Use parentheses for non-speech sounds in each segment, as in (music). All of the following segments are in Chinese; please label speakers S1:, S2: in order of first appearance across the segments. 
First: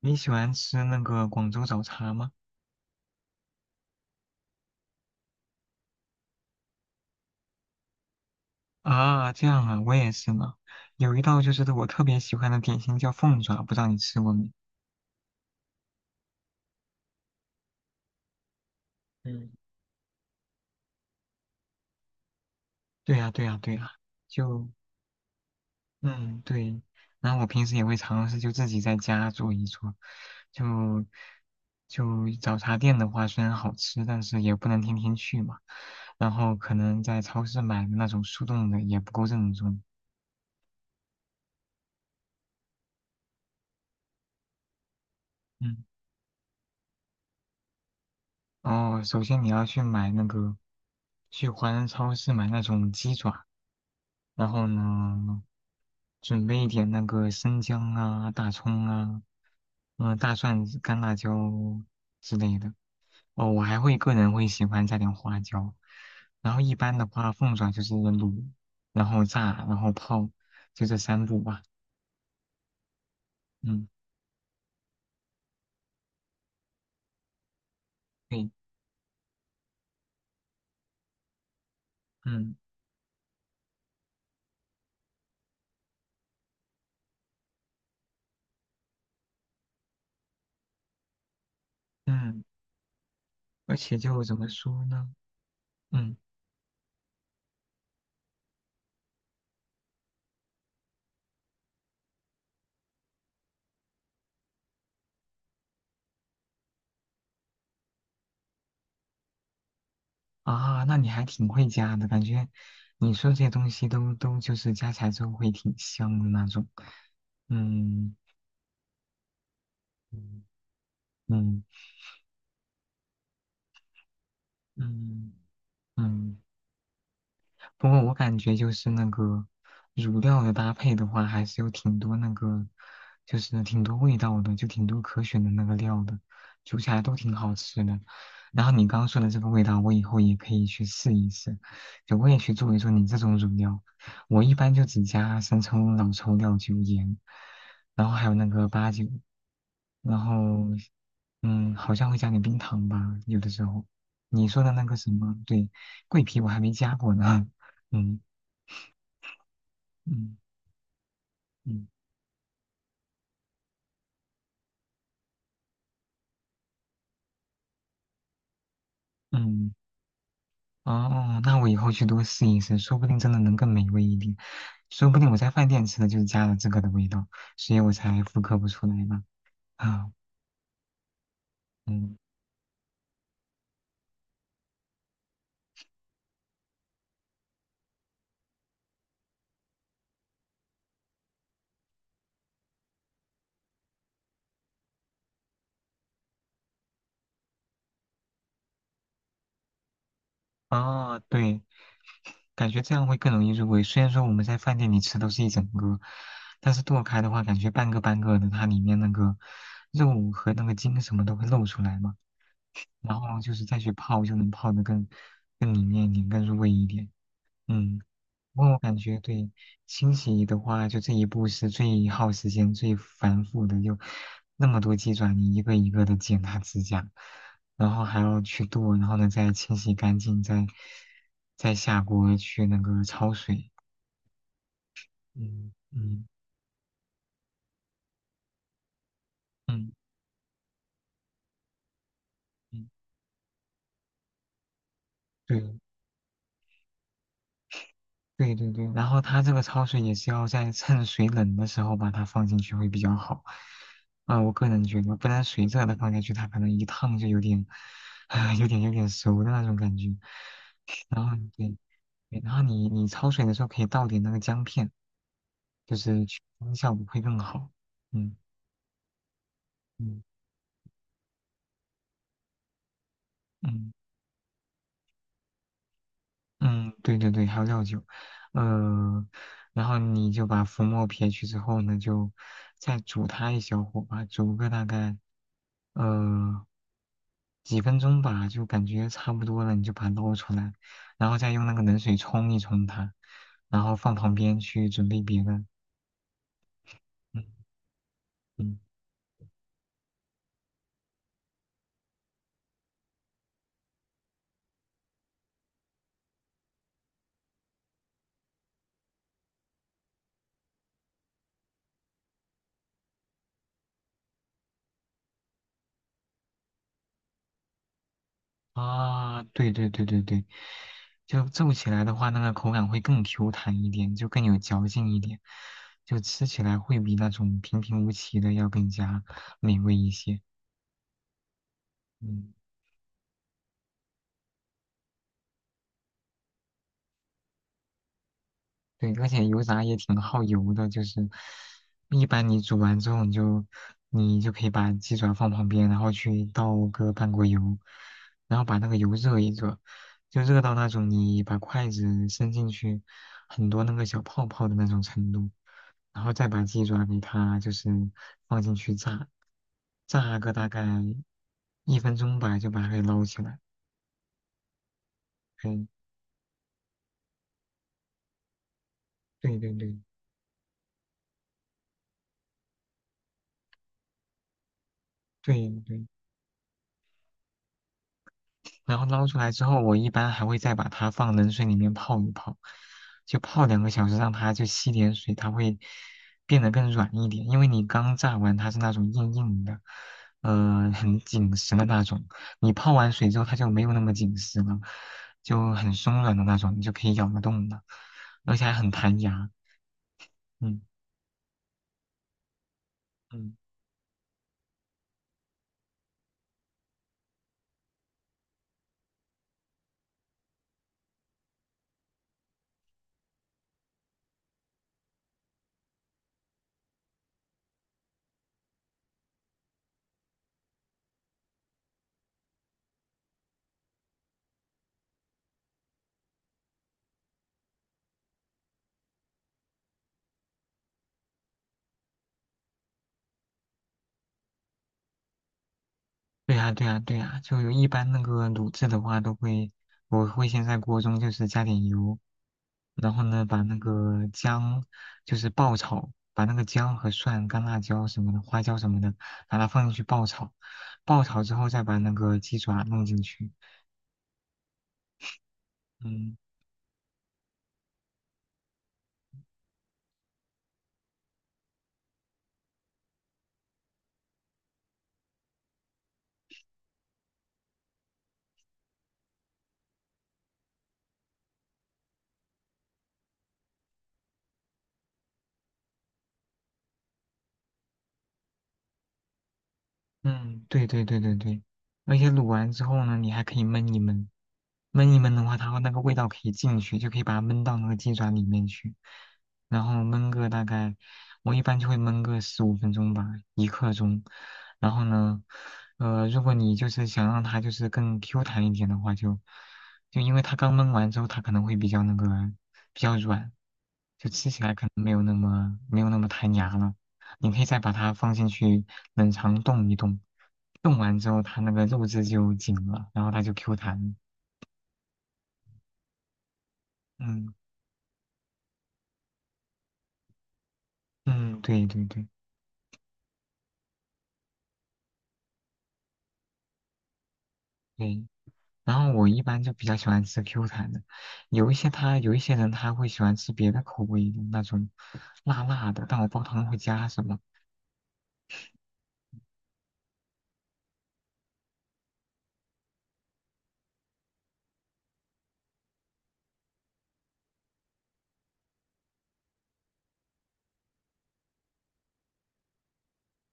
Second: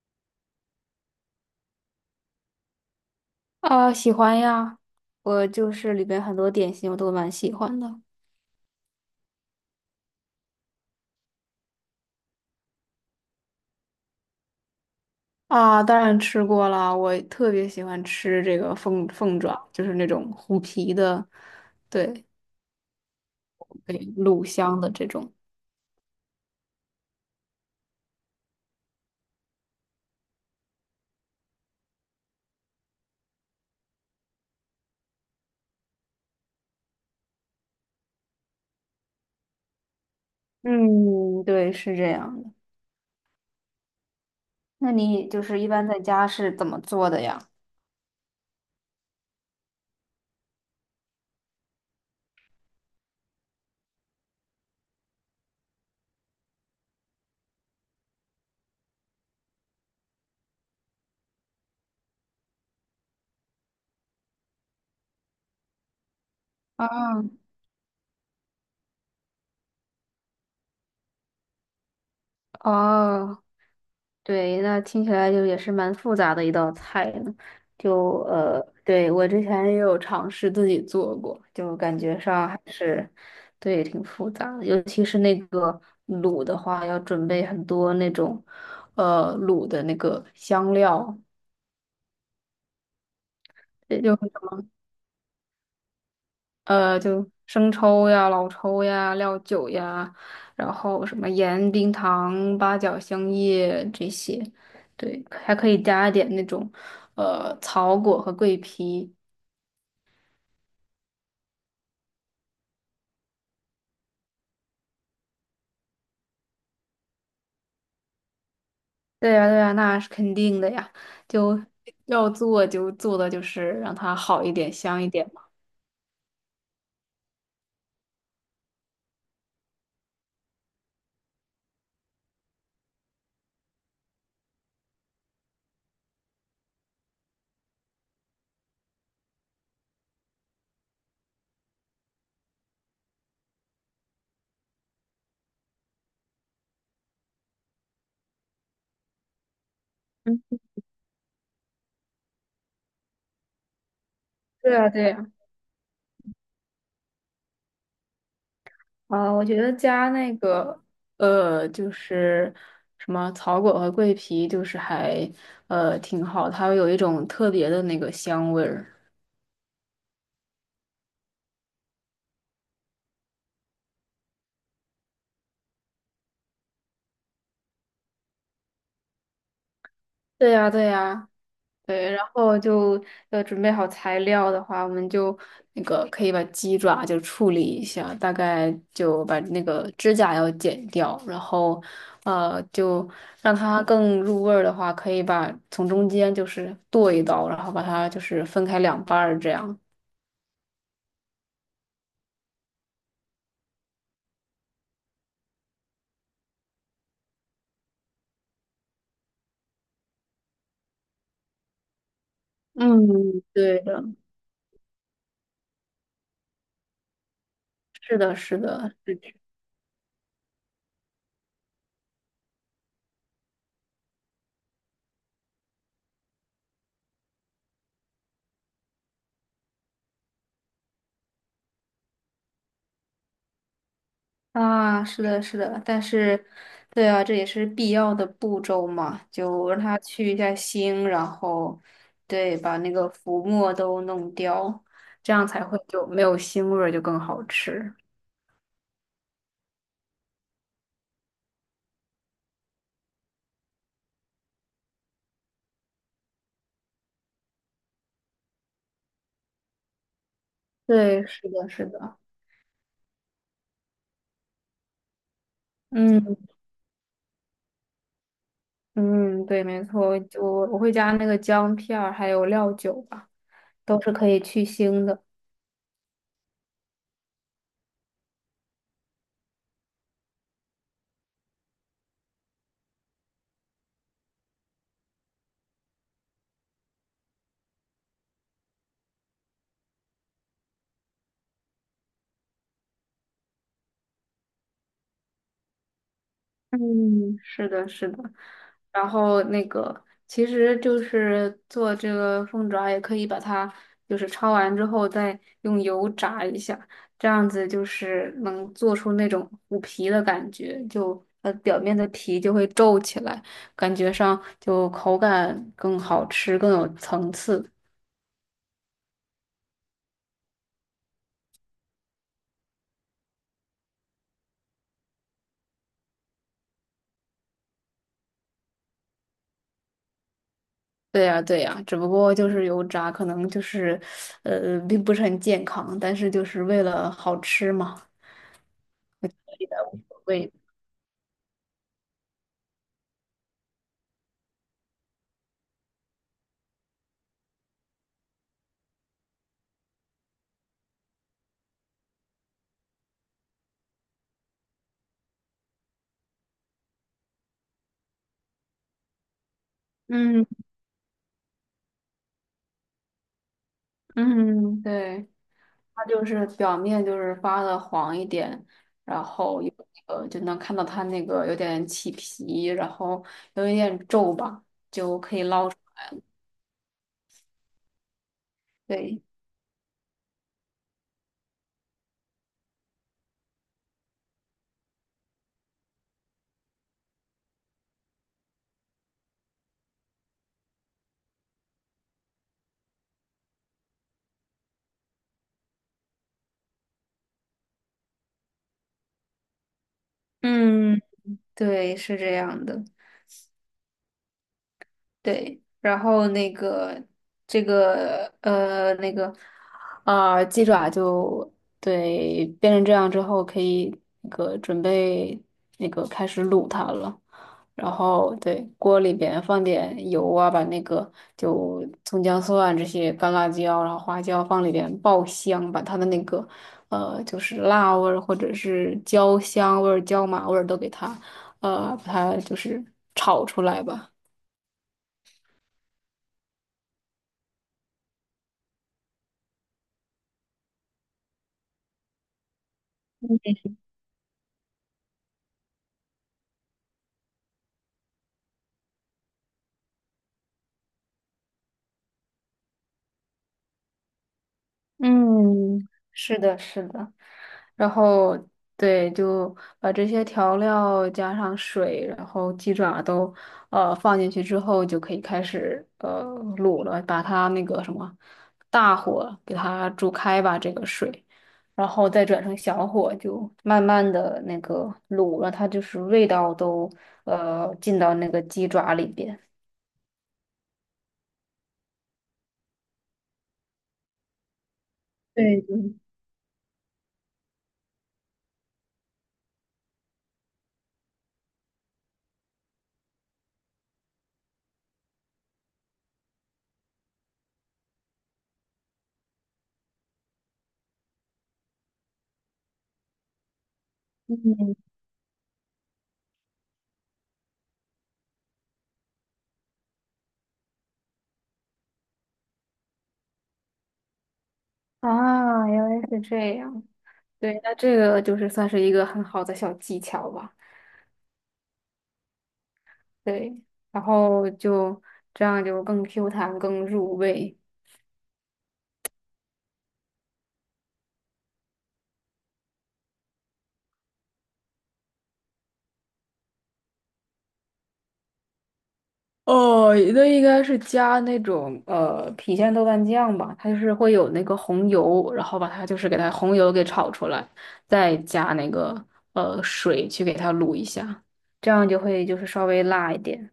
S1: 你喜欢吃那个广州早茶吗？
S2: 啊，喜欢呀，我就是里边很多点心我都蛮喜欢的。
S1: 啊，这样啊，我也是呢。有一道就是我特别喜欢的点心叫凤爪，不知道你吃过没？
S2: 啊，当然吃过了，我特别喜欢吃这个凤凤
S1: 嗯，
S2: 爪，就是那种虎皮的，对
S1: 对呀，对呀，对呀，
S2: 对，卤
S1: 就
S2: 香的这种。
S1: 嗯对，然后我平时也会尝试就自己在家做一做，就就早茶店的话虽然好吃，但是也不能天天去嘛，然后可能在超市买的那种速冻的也不够正宗，
S2: 嗯，对，是这样的。那你就是一
S1: 嗯。
S2: 般在家是怎么做的呀？
S1: 哦，首先你要去买那个，去华人超市买那种鸡爪，然后呢，准备一点那个生姜啊、大葱啊、大蒜、干辣椒之类的。哦，我还会个人会喜欢加点花椒，然后一般的
S2: 啊，
S1: 话，凤爪就是卤，然后炸，然后泡，就这三步吧。
S2: 哦，
S1: 嗯，
S2: 对，那听起来就也是蛮复杂的一道菜呢。就
S1: 对，
S2: 对，我之前也有尝试自己做过，就感觉上
S1: 嗯
S2: 还是，对，挺复杂的。尤其是那个卤的话，要准备很多那种，卤的那个香料，
S1: 嗯，而且
S2: 也就
S1: 就
S2: 很
S1: 怎么说呢？嗯。
S2: 就生抽呀、老抽呀、料酒呀，然后什么盐、冰糖、八角、香叶这些，对，还可以加一点那种，草果和桂皮。
S1: 啊，那你还挺会加的，感觉你说这些东西都就是加起来之后会挺香的那种。嗯
S2: 对呀，对呀，那是肯
S1: 嗯
S2: 定的呀，就
S1: 嗯
S2: 要做就做的就是让它好一点、香一点
S1: 嗯
S2: 嘛。
S1: 嗯，不过我感觉就是那个乳料的搭配的话，还是有挺多那个，就是挺多味道的，就挺多可选的那个料的，煮起来都挺好吃的。然后你刚刚说的这个味道，我以后也可以去试一试，就我也去做一做你这种乳料。我一般就只加生抽、老抽、料酒、盐，然后还有那个八九，然后好像会加点冰糖吧，有的时候。你说的
S2: 对
S1: 那
S2: 呀，
S1: 个什
S2: 对呀，
S1: 么，对，桂皮我还没加过呢。嗯
S2: 啊，我觉得加那
S1: 嗯
S2: 个，
S1: 嗯
S2: 就是什么草果和桂皮，就是还挺好，它会有一种特别的那个香味儿。
S1: 嗯，哦，那我以后去多试一试，说不定真的能更美味一点。说不定我在饭店吃的就是加了这个的味道，所以我才复刻不出来呢。啊，
S2: 对呀，对呀，对，
S1: 嗯，
S2: 然后就要准备好材料的话，我们就那个可以把鸡爪就处理一下，大概就把那个指甲要剪掉，然后就让它更入味儿的话，可以把从中间就是剁一刀，然后把它就是分开两半儿这样。
S1: 哦，对，感觉这样会更容易入味。虽然说我们在饭店里吃都是一整个，但是剁开的话，感觉半个半个的，它里面那个肉和那个筋什么都会露出来嘛。然后
S2: 嗯，
S1: 就是再
S2: 对
S1: 去
S2: 的，
S1: 泡，就能泡得更里面一点，更入味一点。嗯。
S2: 是的，是
S1: 不过我
S2: 的，
S1: 感
S2: 是
S1: 觉
S2: 这样
S1: 对清洗的话，就这一步是最耗时间、最繁复的，就那么多鸡爪，你一个一个的剪它指甲，然后还要去剁，然后呢再清洗干净，再下锅去那个焯水。
S2: 啊，是的，是
S1: 嗯
S2: 的，但
S1: 嗯
S2: 是，对啊，这也是必要的步骤嘛，就让
S1: 嗯
S2: 它去一下腥，然后，对，把
S1: 嗯，
S2: 那个浮沫都弄掉，这样才
S1: 对，
S2: 会就没有腥味儿，就更好吃。
S1: 对对对，然后它这个焯水也是要在趁水冷的时候把它放进去会比较好。啊、我个人觉得，不然水热的放下去，它可能一烫就有点，啊、有点熟的那种感觉。
S2: 对，
S1: 然后
S2: 是的，
S1: 对，
S2: 是的，
S1: 对然后你焯水的时候可以倒点那个姜片，就是
S2: 嗯
S1: 去腥效果会更好。嗯
S2: 嗯，对，没错，
S1: 嗯
S2: 我会加那个姜片儿，还有料酒吧，
S1: 嗯。
S2: 都是可以去腥的。
S1: 嗯，对对对，还有料酒，呃，然后你就把浮沫撇去之后呢，就再煮它一小会儿吧，煮个大概呃几分钟吧，就感觉差不多了，你就把它捞出来，然后再用那个冷水冲一冲它，然后放旁边去准备别的。
S2: 嗯，是
S1: 嗯
S2: 的，是的。
S1: 嗯。
S2: 然后那个，其实就是做这个凤爪，也可以把它就是焯完之后再用油炸一下，这样子就是能做出那种虎皮的感觉，就它表面的皮就会皱起来，感觉上就口感更好吃，更有层次。
S1: 啊，对对对对对，就皱起来的话，那个口感会更 Q 弹一点，就更有嚼劲一点，就吃起来会比那种平平无奇的要更加美味一些。
S2: 对呀，对呀，只不过就
S1: 嗯。
S2: 是油炸，可能就是，并不是很健康，但是就是为了好吃嘛，
S1: 对，而且
S2: 所
S1: 油
S2: 以
S1: 炸也
S2: 无
S1: 挺
S2: 所
S1: 耗
S2: 谓。
S1: 油的，就是一般你煮完之后，你就可以把鸡爪放旁边，然后去倒个半锅油，然后把那个油热一热，就热到那种你把筷子伸进去很多那个小泡泡的那种程度，然后再把鸡爪给它就是放进去炸，炸
S2: 嗯。
S1: 个大概1分钟吧，就把它给捞起来。
S2: 嗯，对，
S1: 嗯，
S2: 它就是表面就是发的黄一点，然
S1: 对
S2: 后
S1: 对
S2: 有
S1: 对
S2: 就能看到它那个有点起皮，然后有一点皱吧，就可以捞
S1: 对
S2: 出
S1: 对。
S2: 来。
S1: 然后
S2: 对，
S1: 捞出来之后，我一般还会再把它放冷水里面泡一泡，就泡2个小时，让它就吸点水，它会变得更软一点。因为你刚炸完，它是那种硬硬的，很紧实的那种。你泡完水之后，它就没有那么紧实了，就很松软的那种，你就可以咬得动的，而且还很弹牙。嗯
S2: 嗯，对，是这样的。
S1: 嗯。
S2: 对，然后那个这个啊、鸡爪就对变成这样之后，可以那个准备那个开始卤它了。然后对锅里边放点油啊，把那个就葱姜蒜啊这些干辣椒，然后花椒放里边爆香，把它的那个就是辣味儿或者是焦香味儿、椒麻味儿都给它把它就是炒出来吧。
S1: 对呀，对呀，对呀，就一般那个卤制的话，都会，我会先在锅中就是加点油，然后呢，把那个姜就是爆炒，把那个姜和蒜、干辣椒什么的、花椒什么的，把它放进去爆炒，爆炒之后再把那个鸡爪弄进去，
S2: 嗯，
S1: 嗯。
S2: 是的，是的，然后对，就把这些调料加上水，然后鸡爪都放进去之后，就可以开始卤了，把它那个什么大火给它煮开吧，这个水，然后再转成小火，就慢慢的那个卤，让它就是味道都进到那个鸡爪里边。
S1: 嗯，对对对对对，而且卤完之后呢，你还可以焖一焖，焖一焖的话，
S2: 对
S1: 它会那
S2: 对，
S1: 个味道可以进去，就可以把它焖到那个鸡爪里面去，然后焖个大概，我一般就会焖个15分钟吧，一刻钟。然后呢，如果你就是想让它就是更 Q 弹一点的话就，就因为它刚焖完之后，它可能会比较那个比较软，就吃起来
S2: 嗯
S1: 可能没有那么弹牙了。你可以再把它放进去冷藏冻一冻，冻完之后它那个肉质就紧了，然后它就 Q 弹。
S2: 啊，原来是这样。
S1: 嗯
S2: 对，那这个就是算是一个很好的小技巧吧。
S1: 嗯，对对对
S2: 对，然后就这样就更 Q 弹、更入味。
S1: 对。然后我一般就比较喜欢吃 Q 弹的，有一些人他会喜欢吃别的口味的那种辣辣的，但我不知道他们会加什么。
S2: 哦，那应该是加那种郫县豆瓣酱吧，它就是会有那个红油，然后把它就是给它红油给炒出来，再加那个水去给它卤一下，这样就会就是稍微辣一点。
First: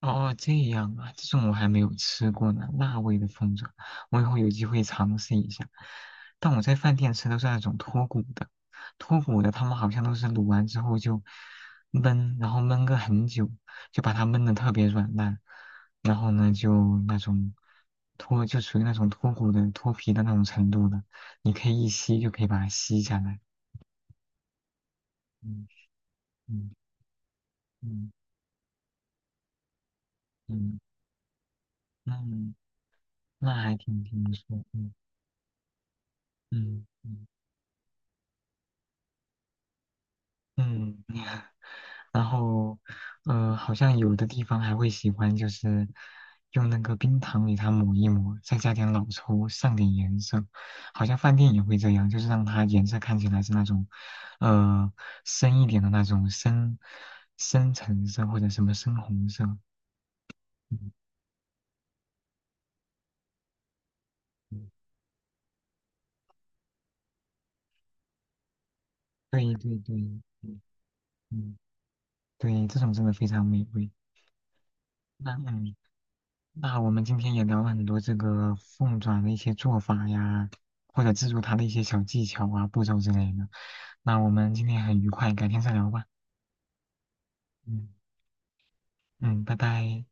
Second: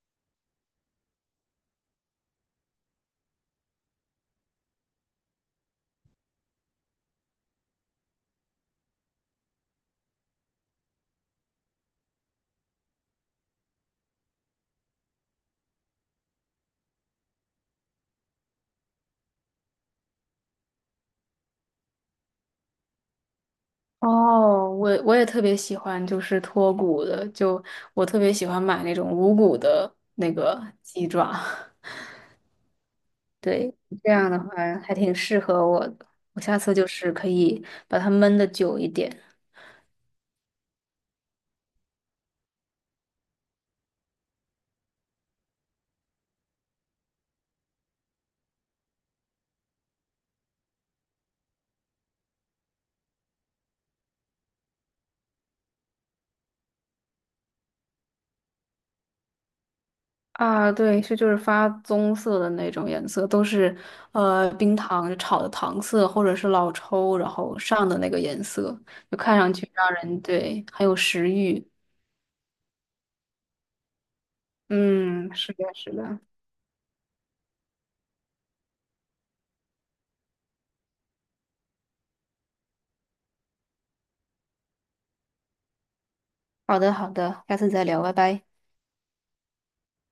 S1: 哦，这样啊，这种我还没有吃过呢，辣味的凤爪，我以后有机会尝试一下。但我在饭店吃都是那种脱骨的，脱骨的他们好像都是卤完之后就焖，然后焖个很久，就把它焖的特别软烂，然后呢就那种就属于那种脱骨的脱皮的那种程度的，你可以一吸就可以把它吸下来。
S2: 哦，我也特别
S1: 嗯
S2: 喜欢，就是
S1: 嗯
S2: 脱骨的，就我
S1: 嗯
S2: 特别喜欢买那种无骨的那个
S1: 嗯，
S2: 鸡爪，
S1: 那
S2: (laughs)
S1: 那
S2: 对，
S1: 还挺
S2: 这
S1: 挺不
S2: 样的
S1: 错，
S2: 话
S1: 嗯
S2: 还挺适合我的。我下次
S1: 嗯。
S2: 就是
S1: 嗯
S2: 可以把它焖的久一点
S1: 嗯，(laughs) 然后，好像有的地方还会喜欢，就是用那个冰糖给它抹一抹，再加点老抽，上点颜色。好像饭店也会这样，就是让它颜色看起来是那种，呃，深一点的那种深橙色或者什么深红色。
S2: 啊，
S1: 嗯，
S2: 对，是就是发棕色的那种颜色，都是冰
S1: 嗯
S2: 糖炒的糖色或者是老抽然后上的那个颜色，就看上
S1: 对
S2: 去
S1: 对
S2: 让
S1: 对，
S2: 人
S1: 嗯
S2: 对很有食
S1: 嗯，
S2: 欲。
S1: 对，这种真的非常美味。那
S2: 嗯，是的，
S1: 嗯，
S2: 是的。
S1: 那我们今天也聊了很多这个凤爪的一些做法呀，或者制作它的一些小技巧啊、步骤之类的。那我们今天很愉快，改天再聊吧。
S2: 好的，好的，下次再
S1: 嗯
S2: 聊，拜拜。
S1: 嗯，拜拜。